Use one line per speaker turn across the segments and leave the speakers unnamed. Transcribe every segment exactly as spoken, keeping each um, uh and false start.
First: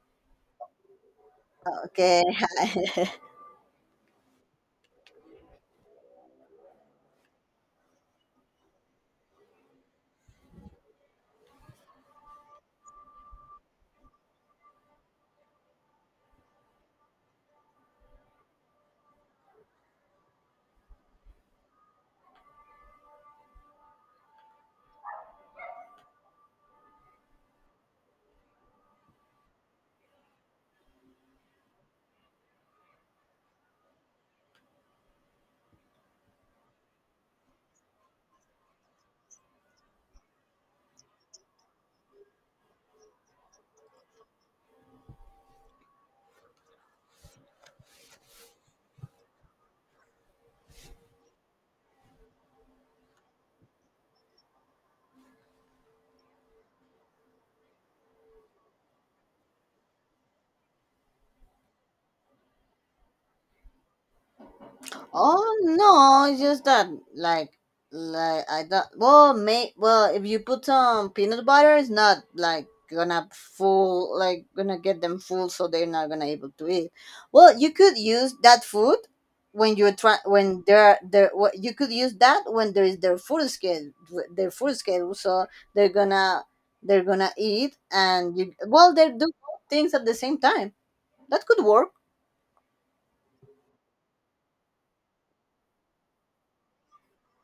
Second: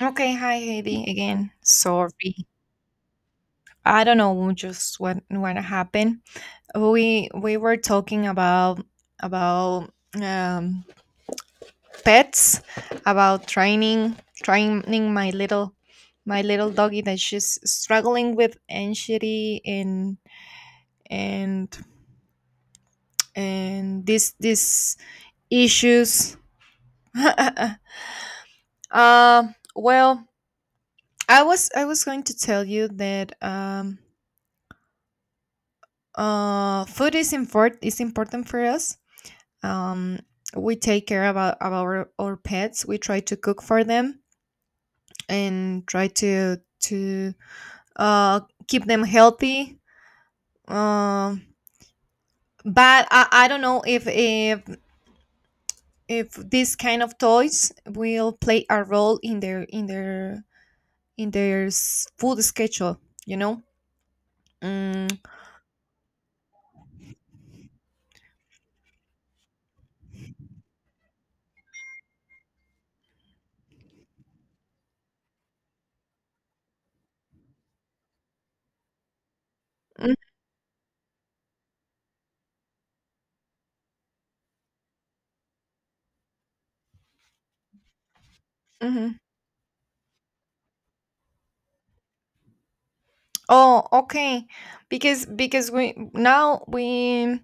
Okay, hi Heidi again.
Okay.
Sorry. I don't know just what what happened. We we were talking about about um pets, about training training my little my little doggy that she's struggling with anxiety and and and this this issues. Um well, I was I was going to tell you that um Uh, food is import is important for us. Um, we take care about, about our, our pets. We try to cook for them and try to to uh keep them healthy. Um, but I, I don't know if if if this kind of toys will play a role in their in their in their s- food schedule. You know. Mm,
Oh no, it's just that like like I thought. Well, may well if you put some peanut butter, it's not like gonna full like gonna get them full, so they're not gonna able to eat. Well, you could use that food when you're
mm,
try when they're there. What you could use that when there is their food schedule, their food schedule, so they're gonna they're gonna eat and you well they
mhm.
do both things at the same time. That could work.
Oh, okay. Because because we now we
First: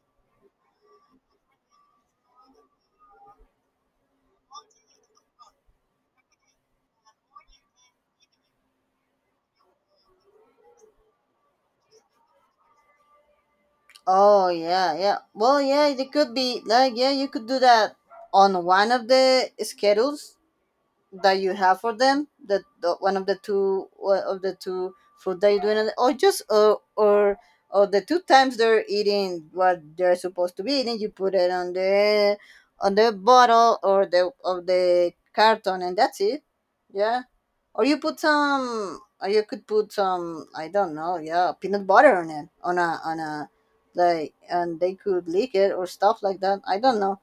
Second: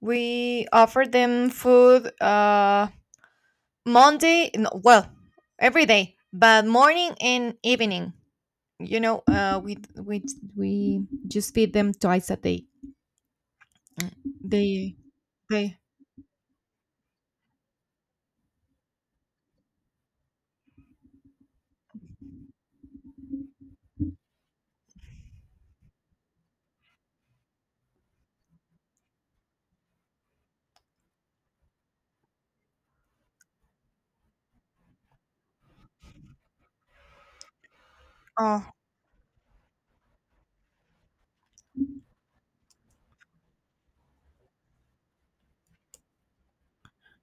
We offer them food uh, Monday, no, well, every day, but morning and evening. You know, uh, we we we just feed them twice a day.
Oh
They
yeah, yeah. Well,
they
yeah, it could be like, yeah, you could do that on one of the schedules that you have for them. That the, one of the two, one of the two food that you're doing, and- or just or or or the two times they're eating what they're supposed to be eating, you put it on the on the bottle or the of the carton, and that's it. Yeah. Or you put
oh
some, or you could put some, I don't know, yeah, peanut butter on it, on a, on a, like, and they could lick it or stuff like that. I don't know.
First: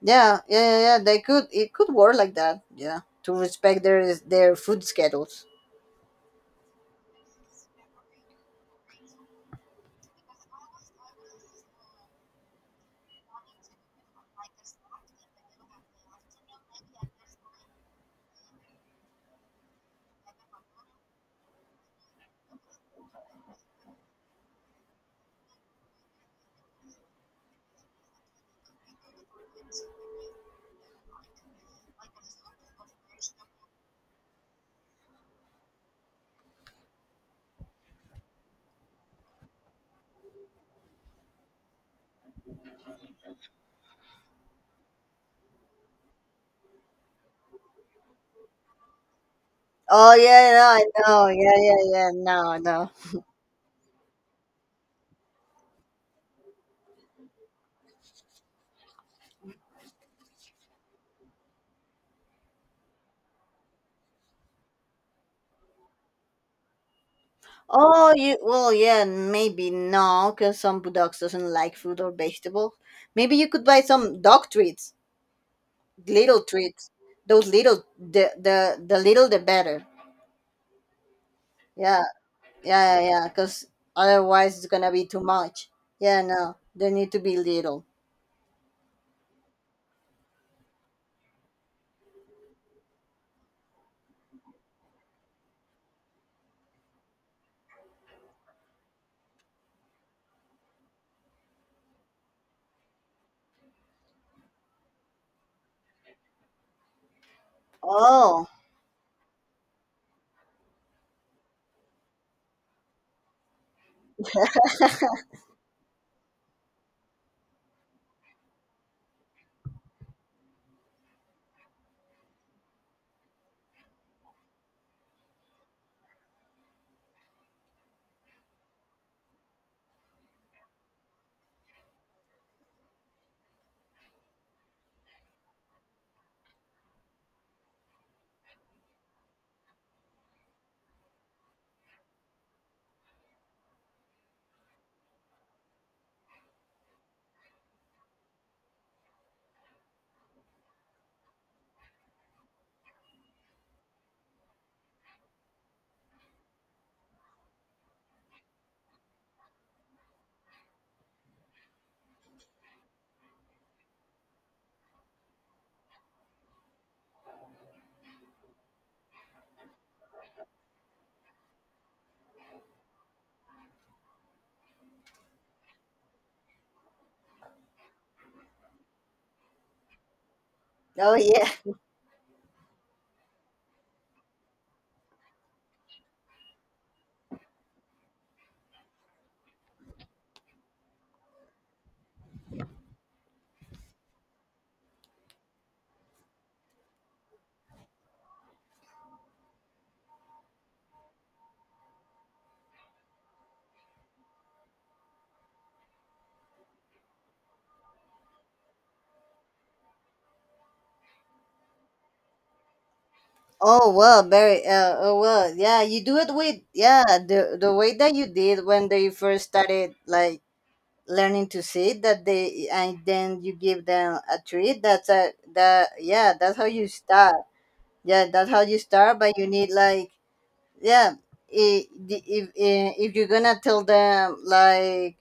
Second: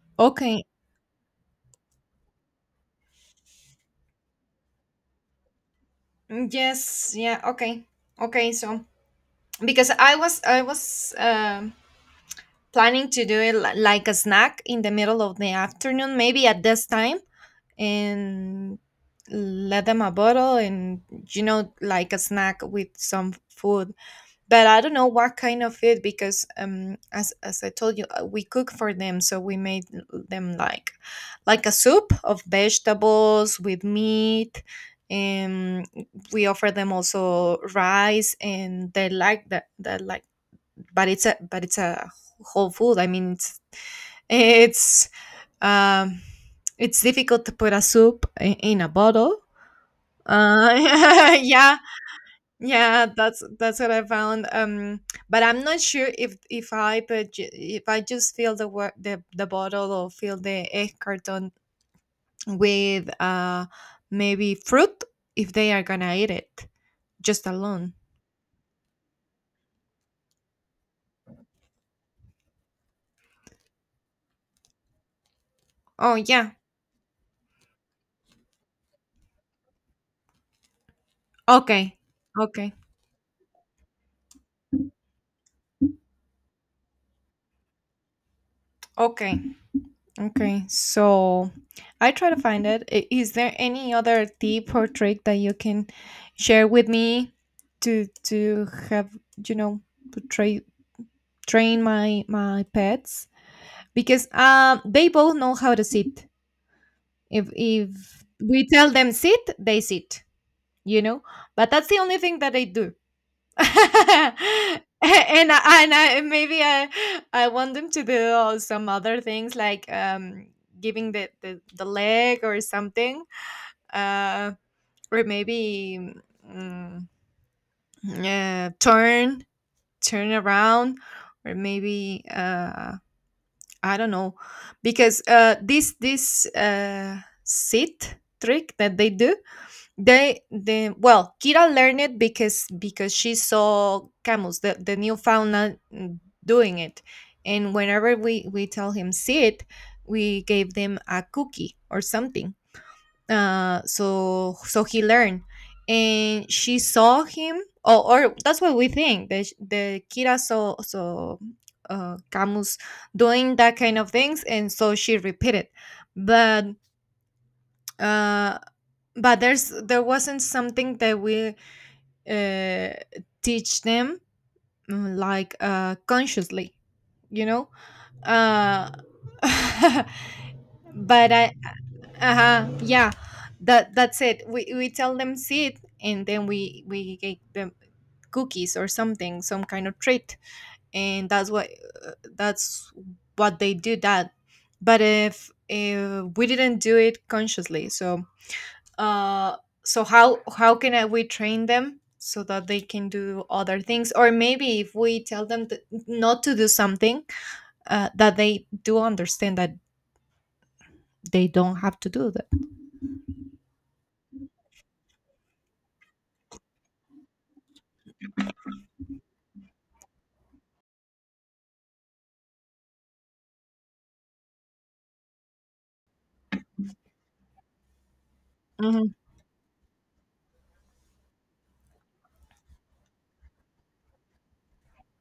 Yeah, yeah,
okay.
yeah, yeah. They could, it could work like that. Yeah, to respect their their food schedules.
Mm, yes, yeah, okay, okay, so because I was I was um planning to do it li- like a snack in the middle of the afternoon maybe at this time, and let them a bottle and, you know, like a snack with some food, but I don't know what kind of food because um as as I told you, uh, we cook for them, so we made them like like a soup of vegetables with meat, and we offer them also rice and they like that. That like but it's a but it's a whole food. I mean, it's it's um it's difficult to put a soup i- in a bottle.
Oh yeah, no, I know.
uh
Yeah,
yeah,
yeah, yeah. No, no.
yeah, that's that's what I found um But I'm not sure if if I put ju- if I just fill the wa- the, the bottle or fill the egg carton with uh maybe fruit, if they are gonna eat it just alone.
Oh, you. Well, yeah, maybe no, because some bulldogs doesn't like fruit or vegetable. Maybe you could buy some dog treats.
Oh,
Little
yeah,
treats, those little the the, the little the better.
okay,
Yeah,
okay,
yeah, yeah, yeah, because otherwise it's gonna be too much. Yeah, no, they need to be little.
okay, okay, so I try to find it. I- Is there any other tip or trick that you can share with me to to have, you know, to tra- train my my pets, because um they both know how to sit. If if
Oh.
we tell them sit, they sit. You know, but that's the only thing that they do. and I- and I, maybe I I want them to do, uh, some other things like, um giving the the, the leg or something, uh or maybe, mm, uh, turn turn around, or maybe uh I don't know, because uh this this uh sit trick that they do, they they well, Kira learned it because because she saw camels, the, the Newfoundland, mm, doing it. And whenever we, we tell him see it, we gave them a cookie or something. Uh so so he learned. And she saw him, or, or that's what we think. The the Kira saw saw uh Camus doing that kind of things, and so she repeated. But uh but there's there wasn't something that we uh, teach them, mm, like, uh, consciously, you know. uh,
Oh
but
yeah.
I uh Yeah, that that's it we, We tell them sit and then we we give them cookies or something, some kind of treat, and that's what uh, that's what they do that. But if, if we didn't do it consciously, so uh so how how can I- we train them so that they can do other things, or maybe if we tell them to not to do something, uh, that they do understand that they don't have to do that.
Oh well, very uh oh well, yeah, you do it with, yeah, the the way that you did when they first started like learning to sit that they, and then you give them a treat. That's a that yeah that's how you start. Yeah, that's how you
Hmm,
start, but you need like, yeah, i- the- if i- if you're gonna tell them like,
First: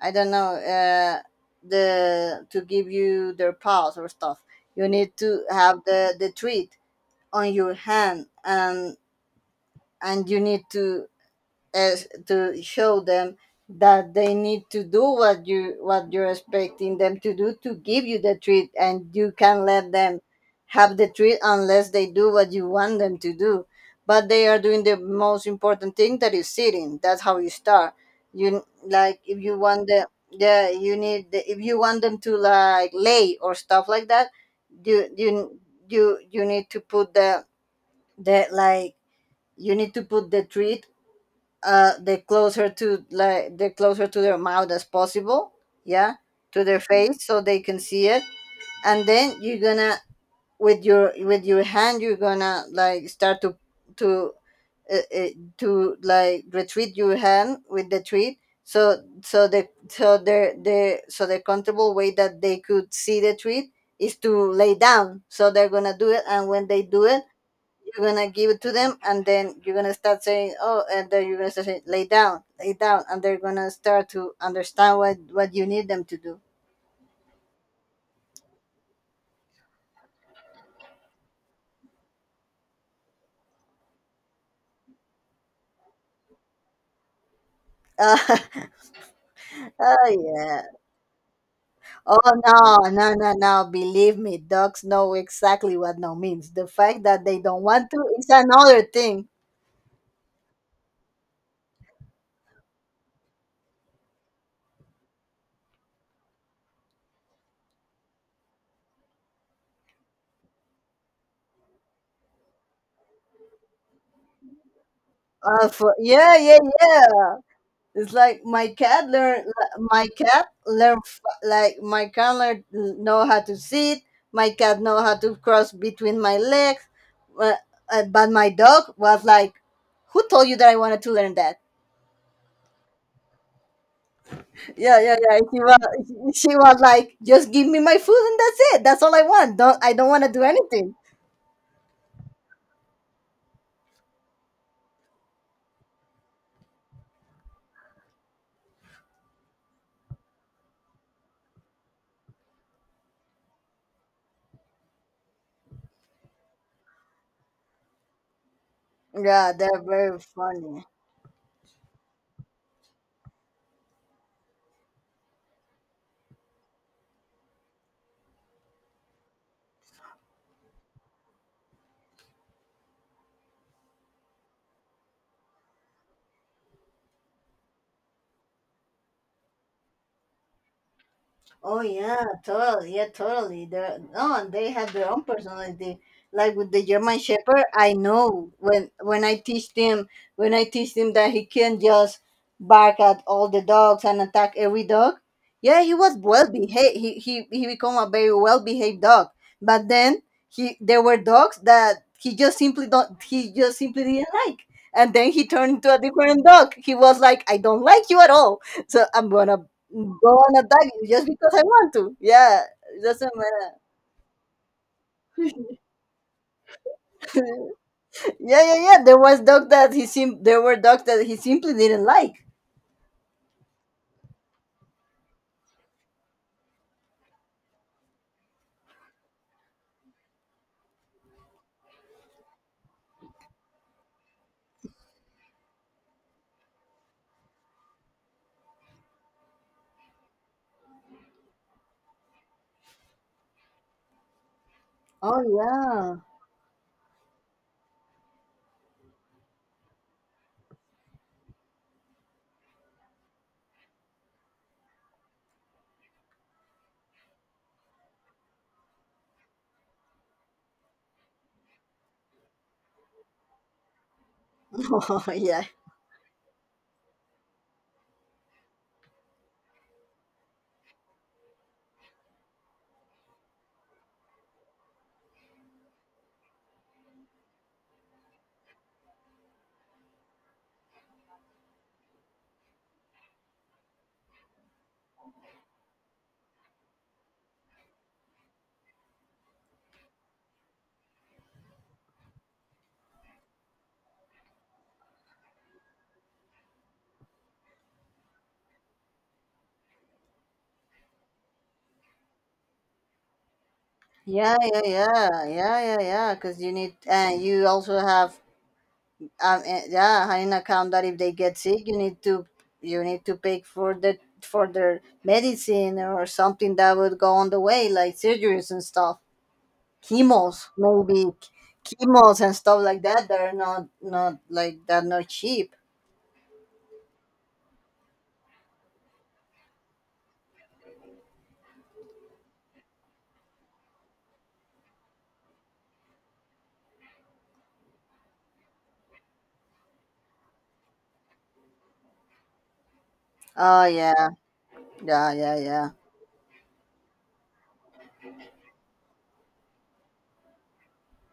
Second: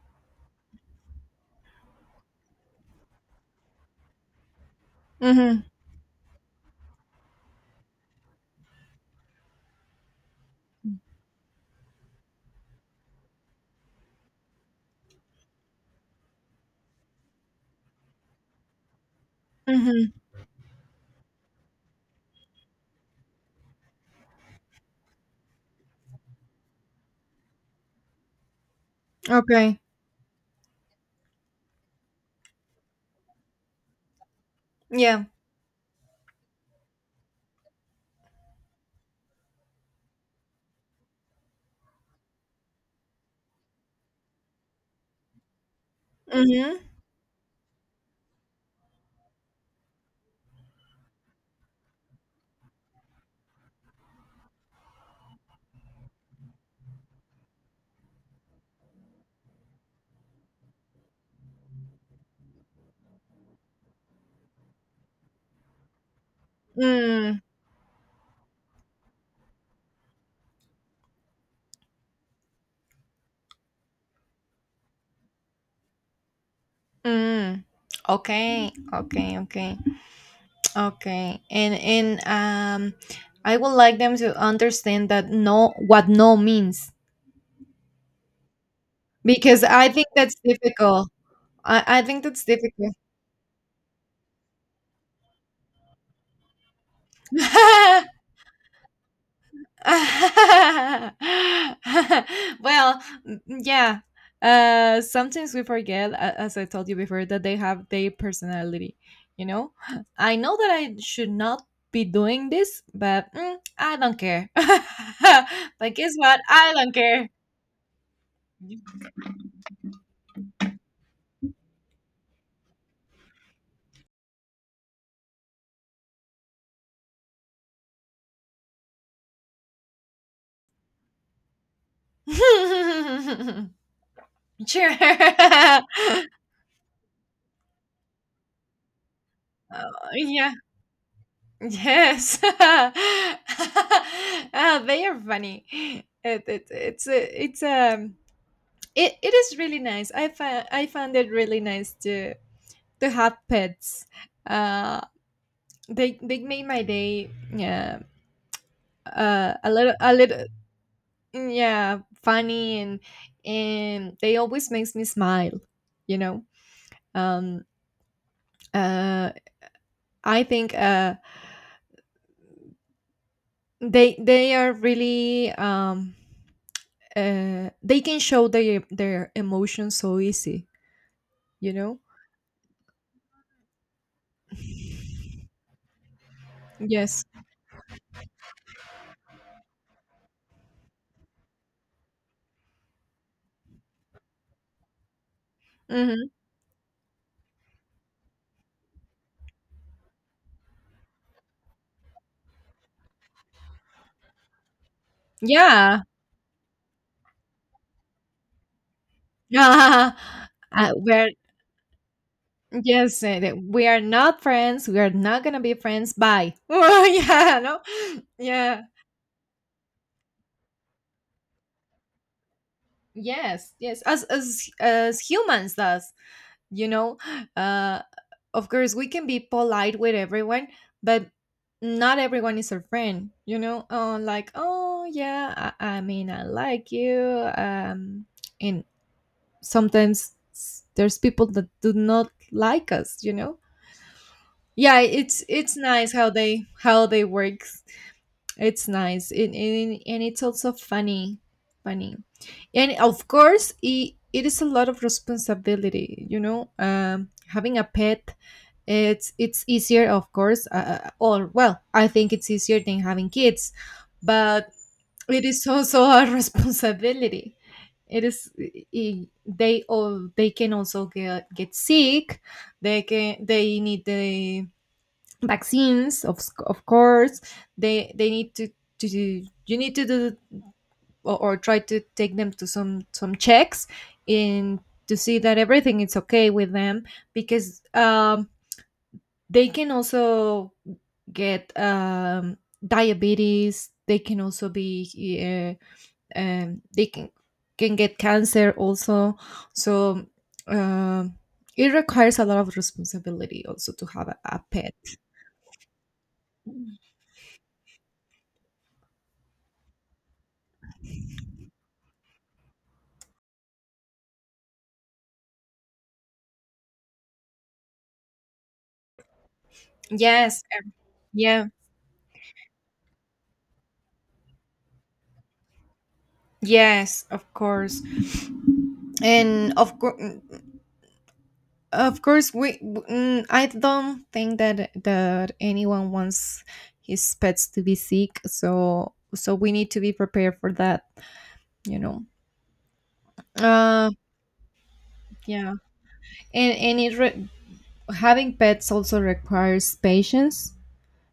I don't know, uh the, to give you their paws or stuff, you need to
hmm,
have the the treat on your hand, and and you need to, as to show them that they need to do what you, what you're expecting them to do to give you the treat, and you can't let
hmm,
them have the treat unless they do what you want them to do. But they are doing the most important thing that is sitting. That's how you start. You like, if you
okay,
want the, yeah, you need the, if you want them to like lay or stuff like that, you
yeah,
you you you need to put the, the like you need to put the treat uh the closer to, like the closer to their mouth as possible. Yeah. To
hmm,
their face so they can see it, and then you're gonna, with your with your hand, you're gonna like start to to uh, uh, to like retreat your hand with the treat, so so the so the the so the comfortable way that they could see the treat is to lay down, so they're gonna do it, and when they do it,
mm,
you're gonna give it to them, and then you're gonna start saying oh and then you're gonna start saying lay down, lay down, and they're gonna start to understand what what you need them to do.
mm, okay, okay, okay, okay, and and um I would like them to understand that no, what no means,
Uh,
because I think
oh
that's
yeah.
difficult. i, I
Oh,
think that's
no,
difficult.
no, no, no, believe me, dogs know exactly what no means. The fact that they don't want to is another thing.
Well, n- yeah. Uh, sometimes we forget, a- as I told you before, that they have their personality. You know, I know that I should not be doing this, but, mm, I don't care.
uh,
But
for,
guess
yeah,
what?
yeah,
I don't
yeah.
care.
It's like my cat learn my cat learn f- like my cat learn know how to sit. My cat know how to cross between my legs. But, uh, but my dog was like, "Who told you that I wanted to learn that?"
Sure.
Yeah, yeah, yeah. She was, she was like, "Just give me my food and that's it. That's all I want. Don't
Uh,
I don't want to do
yeah.
anything."
Yes. Ah, they are funny. It, it, it's a, it's a it, it is really nice. I find I found it really nice to to have pets. uh they they made my day, yeah,
Yeah,
uh a
they're
little a
very
little.
funny.
Yeah, funny, and and they always makes me smile, you know. um uh I think uh they they are really, um uh they can show their their emotions so easy, you
Oh
know.
yeah, totally. Yeah, totally. They're no, and they have their own personality. Like with the German
Yes.
Shepherd, I know when when I teach them, when I teach them that he can't just bark at all the dogs and attack every dog. Yeah, he was
Hmm,
well behaved. He he he become a very well behaved dog. But then, he there were dogs that he just simply don't he just simply didn't like. And then he turned into
yeah.
a different dog. He was like, I don't like you at all. So I'm gonna
uh,
go and attack you just
where.
because I want to. Yeah, it
Yes,
doesn't
uh, that
matter.
we are not friends. We are not gonna be friends. Bye. Well, yeah, no,
Yeah, yeah,
yeah,
yeah. There was dogs that he sim- there were dogs that he simply didn't like.
yes, yes. As as as humans does, you know. Uh, of course, we can be polite with everyone, but not everyone is our friend. You know, oh, like, oh yeah, I, I mean I like you. Um, and sometimes s- there's people that do not like us. You know. Yeah, it's it's
Oh
nice how they how they work. It's nice, and, and, and it's also funny, funny, and of course, it, it is a lot of responsibility. You know, um, having a pet, it's it's easier, of course, uh, uh, or well, I think it's easier than having kids, but
yeah, oh
it is
yeah,
also a responsibility. It is i- they all they can also get get sick. They can they need the vaccines of, s- of course they they need to, to do- you need to do or, or try to take them to some some checks in to see that everything is okay with them, because um they can also get, um diabetes, they can also be, uh, um they can can get cancer also, so um it requires a lot of responsibility also to have a,
yeah,
a
yeah,
pet.
yeah, yeah, yeah, yeah. Because you need, and you also have, um, eh, yeah, in account that if they get sick, you need to, you need to pay for the for their medicine or something that would go on the way, like surgeries and stuff.
Yes,
Chemos maybe.
yeah.
Chemos and stuff like that, they're not, not like that, not cheap.
Yes, of course, and of course, of course, we. w- mm, I don't think that that anyone wants his pets to be sick, so so we need to be prepared for that. You know.
Oh
Uh,
yeah, yeah, yeah,
yeah,
yeah.
and and it re- having pets also requires patience,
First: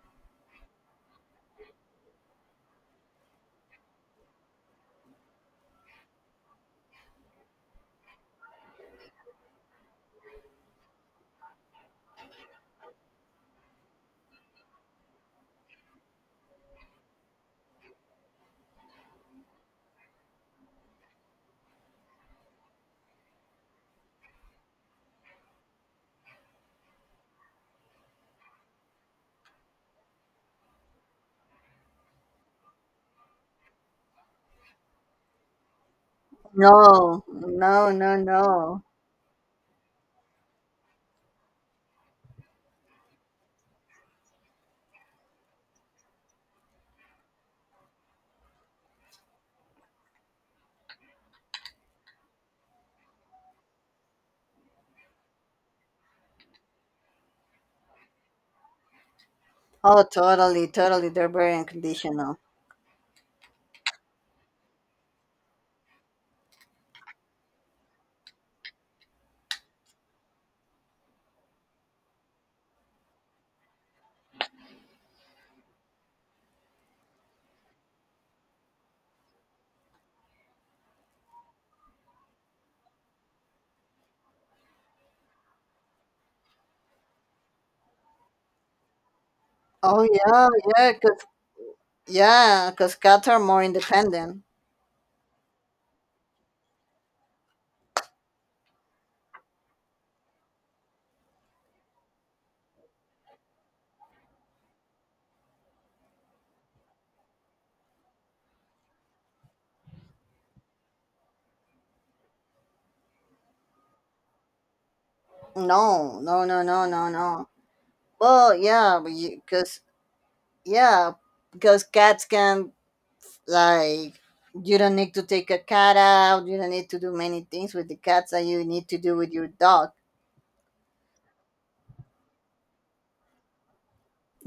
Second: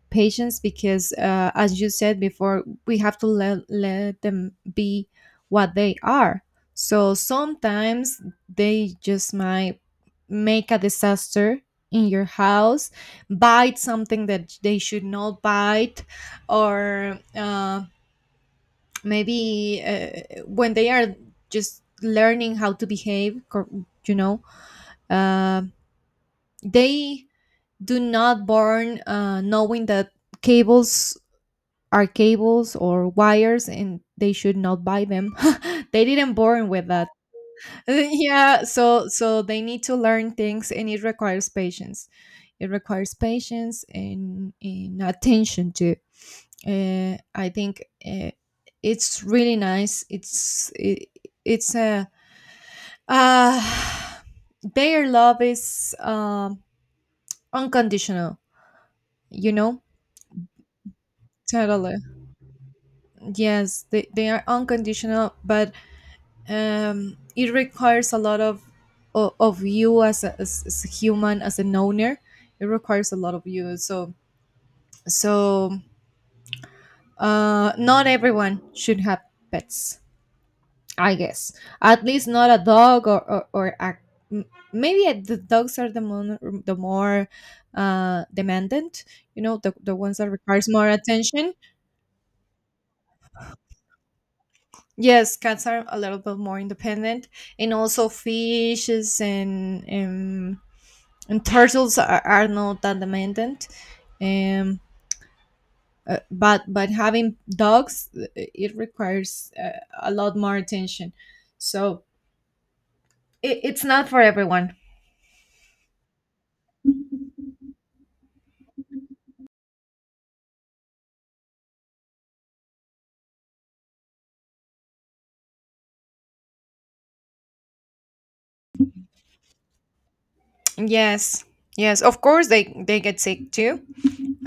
patience, because uh, as you said before, we have to let, let them be what they are. So sometimes they just might make a disaster in your house, bite something that they should not bite, or uh, maybe uh, when they are just learning how to behave cor- you know, uh, they do not born, uh, knowing that cables are cables or wires and they should not buy them. They didn't born
No,
with that.
no, no, no.
Yeah, so so they need to learn things, and it requires patience. It requires patience and, and attention too. uh, I think uh, it's really nice it's it, it's a uh, their love is, um, unconditional, you know.
Oh, totally, totally. They're very
Totally.
unconditional.
Yes they, they are unconditional but, um, it requires a lot of o- of you as a, as, as a human, as an owner. It requires a lot of you, so so, uh, not everyone should have pets, I guess. At least not a dog or or, or a, m- maybe the dogs are the more the more uh demandant, you know, the, the
Oh
ones that
yeah.
requires more
Yeah, because,
attention.
yeah, because cats are more independent.
Yes, cats are a little bit more independent, and also fishes and and and turtles are, are not that demanding. um uh, but but having dogs, uh, it requires, uh, a lot more attention, so it, it's not for everyone.
No, no, no, no, no, no. Well yeah, because, yeah, because cats can, like, you don't need to take a cat out, you don't need to do many things with the cats that you need to do with your dog.
Yes. Yes, of course they they get sick too.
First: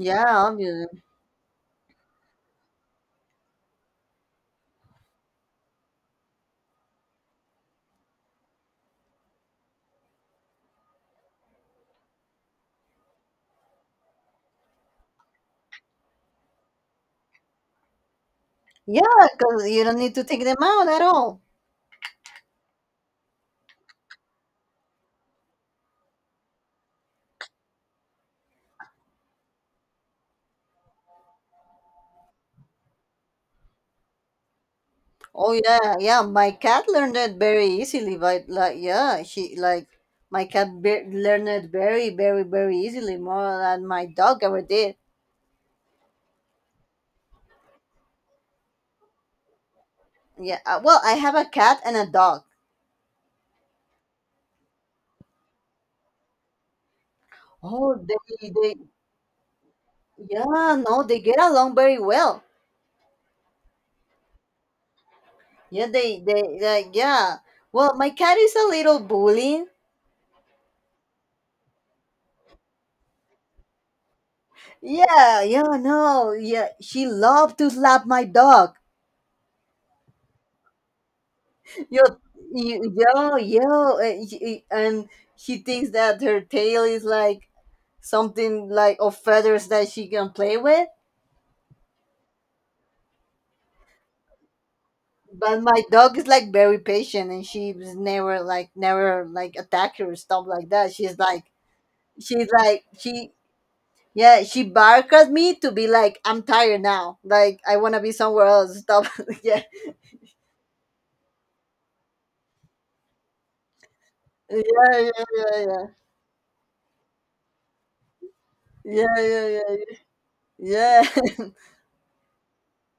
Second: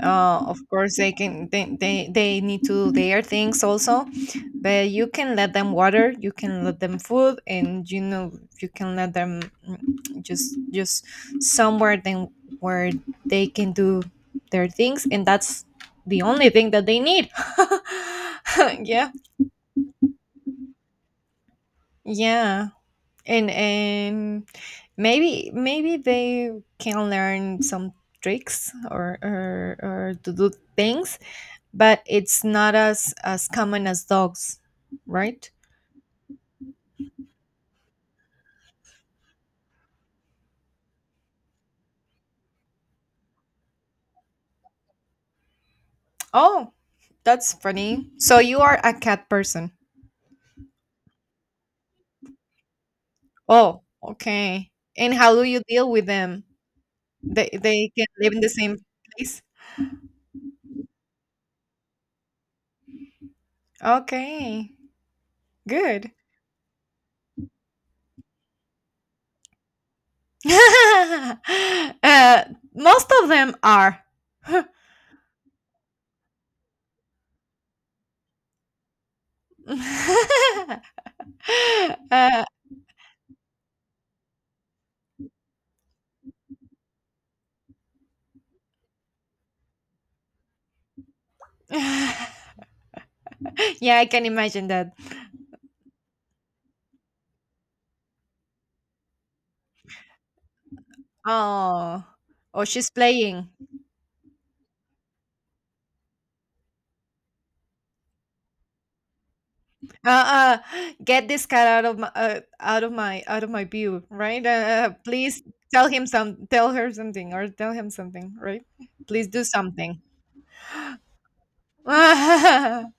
uh, Of course
obviously.
they can they, they they need to do their things also, but you can let them water, you can let them food, and you know, you can let them, mm, just just somewhere then where they can do their things, and that's the only thing that they need. Yeah.
Yeah, because you don't need to take them out at all.
Yeah, and and maybe maybe they can learn some tricks or or, or to do things, but it's not as as common as dogs, right?
Oh yeah, yeah, my cat learned it very easily, but like, yeah, she like, my cat be- learned it very, very, very easily, more than my dog ever did.
Oh, that's funny. So you are a cat person.
Yeah. uh, well, I have a cat and a dog.
Oh, okay. And how do you deal with them? They they
Oh
can
they
live in the
they
same place.
yeah, no, they get along very well.
Okay,
Yeah,
good.
they they like yeah. Well, my cat is a little bullying.
uh, Most of them are.
Yeah, yeah, no, yeah. She loved to slap my dog. Yo,
Uh,
yo, yo, yo, and she and she thinks that her tail is like something like of feathers that she can play with.
yeah, I can imagine that.
But my dog is like very patient, and she's never like never like attack her or stuff like that. She's like,
Oh,
she's
oh,
like
she's
she
playing.
Yeah, she barked at me to be like, I'm tired now. Like, I want to be somewhere else. Stop. Yeah.
Uh, uh get this cat out of my, uh, out of my out of my view, right? Uh,
Yeah,
uh,
yeah,
please
yeah, yeah.
tell him some, tell her something or tell him something, right?
Yeah,
Please do
yeah, yeah,
something.
yeah. Yeah.
Oh,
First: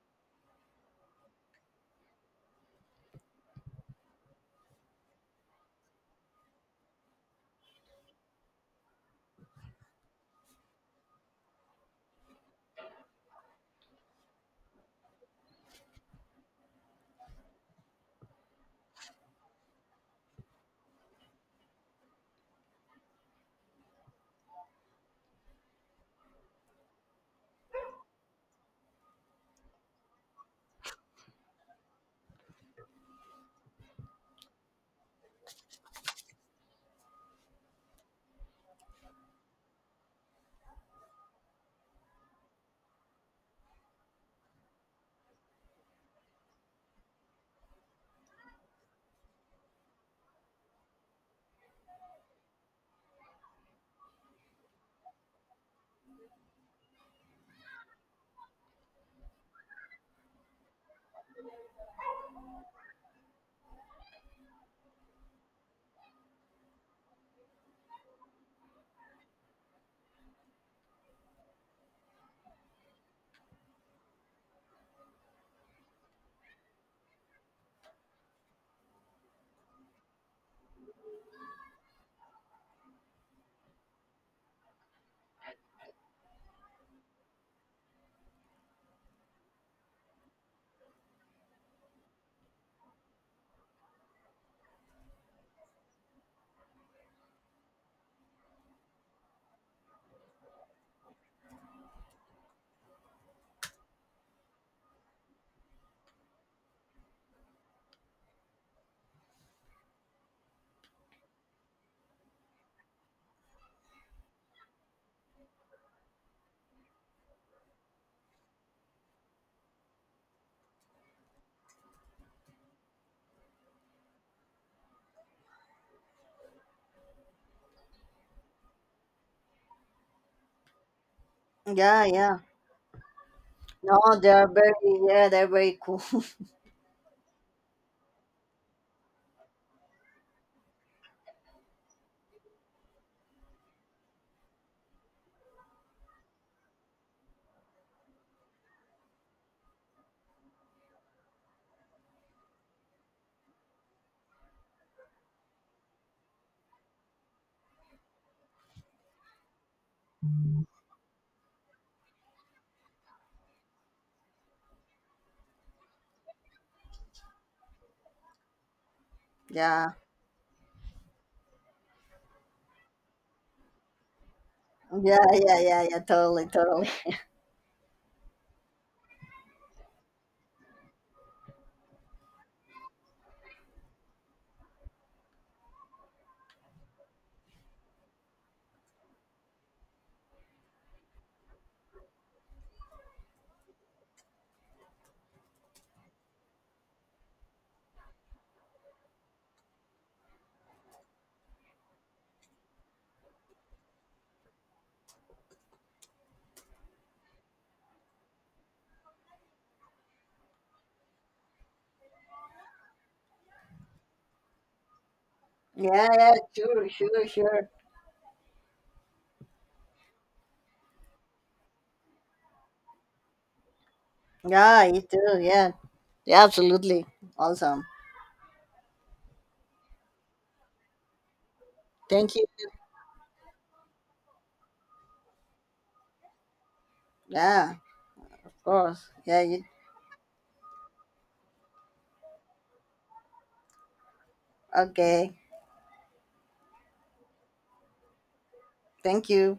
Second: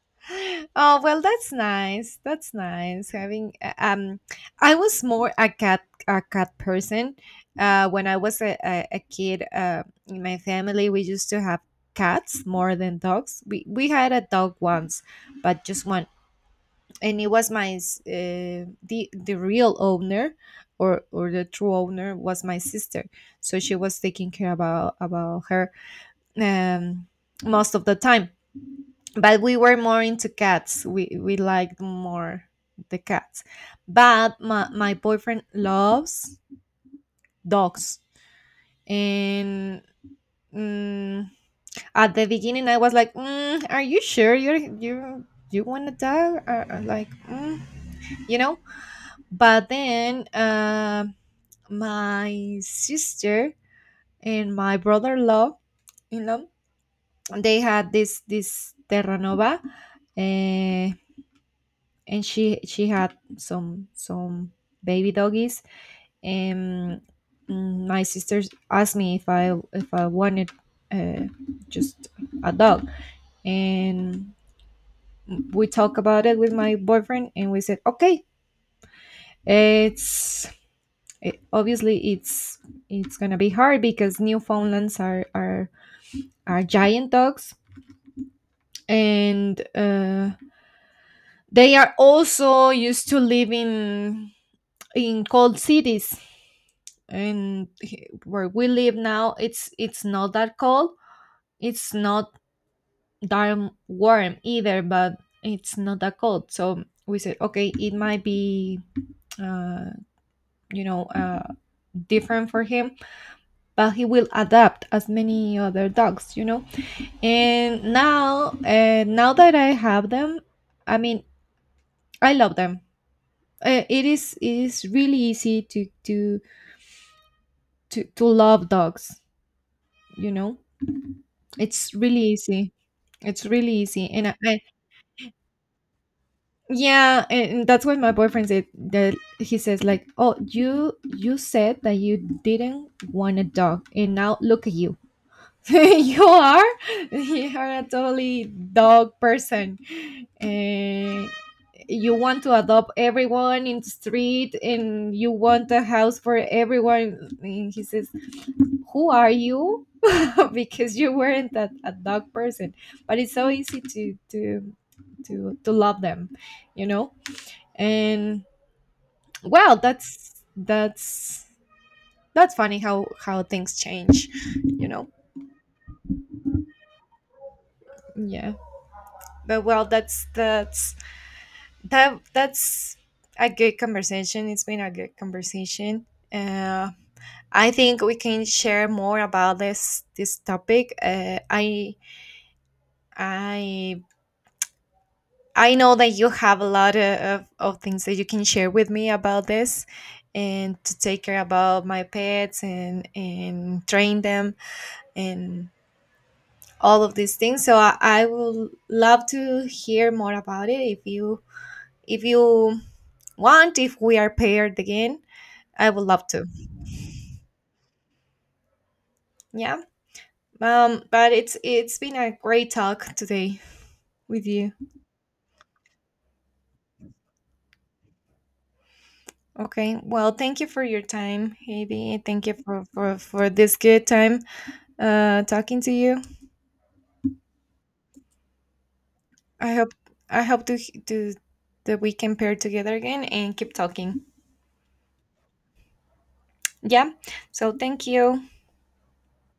well, that's nice, that's nice having, uh, um I was more a cat, a cat person uh when I was a, a, a kid. Uh in my family we used to have cats more than dogs. we we had a dog once, but just one, and it was my s- uh, the the real owner, or or the true owner was my sister, so she was taking care about about her, um most of the time. But we were more into cats, we we liked more the cats. But my, my boyfriend loves dogs, and, mm, at the beginning I was like, mm, are you sure you're you you want a dog? Uh, uh, like, mm, you know. But then, uh, my sister and my brother-in-law, in law, they had this this Terranova, uh, and she she had some some baby doggies. And, mm, my sisters asked me if I if I wanted, uh, just a dog, and we talked about it with my boyfriend, and we said okay. It's it, Obviously it's it's gonna be hard because Newfoundlands are are are giant dogs, and uh, they are also used to live in in cold cities. And he- where we live now, it's it's not that cold. It's not that warm either, but it's not that cold. So we said, okay, it might be, Uh, you know, uh, different for him, but he will adapt as many other dogs, you know. And now, uh, now that I have them, I mean, I love them. Uh, it is it is really easy to to to to love dogs, you know. It's
Yeah,
really
yeah.
easy. It's really
No,
easy, and I,
they're
I.
very, yeah, they're very cool.
Yeah, and that's what my boyfriend said, that he says like, oh, you you said that you didn't want a dog, and now look at you. You are you are a totally dog person, and you want to adopt everyone in the street and you want a house for everyone, and he says who are you. Because you weren't a, a dog person. But it's so easy to to to to love them, you know. And well,
Yeah.
that's that's that's funny how how things change, you know.
Yeah, yeah, yeah, yeah. Totally, totally.
Yeah. But well, that's that's that that's a good conversation. It's been a good conversation. uh, I think we can share more about this this topic. uh, i i I know that you have a lot of, of things that you can share with me about this, and to take care about my pets and and train them, and all of these things. So i, I will love to hear more about it, if you if you want. If we are paired again, I would
Yeah,
love
yeah,
to.
sure, sure, sure.
Yeah. Um, but it's it's been a great talk today with you.
Yeah, you too. Yeah. Yeah, absolutely. Awesome.
Okay. Well, thank you for your time, Heidi.
Thank
Thank
you.
you for for for this good time uh talking to you.
Yeah, of course. Yeah, you.
I hope I hope to to that we can pair together again and keep talking.
Okay.
Yeah. So thank you.
Thank you.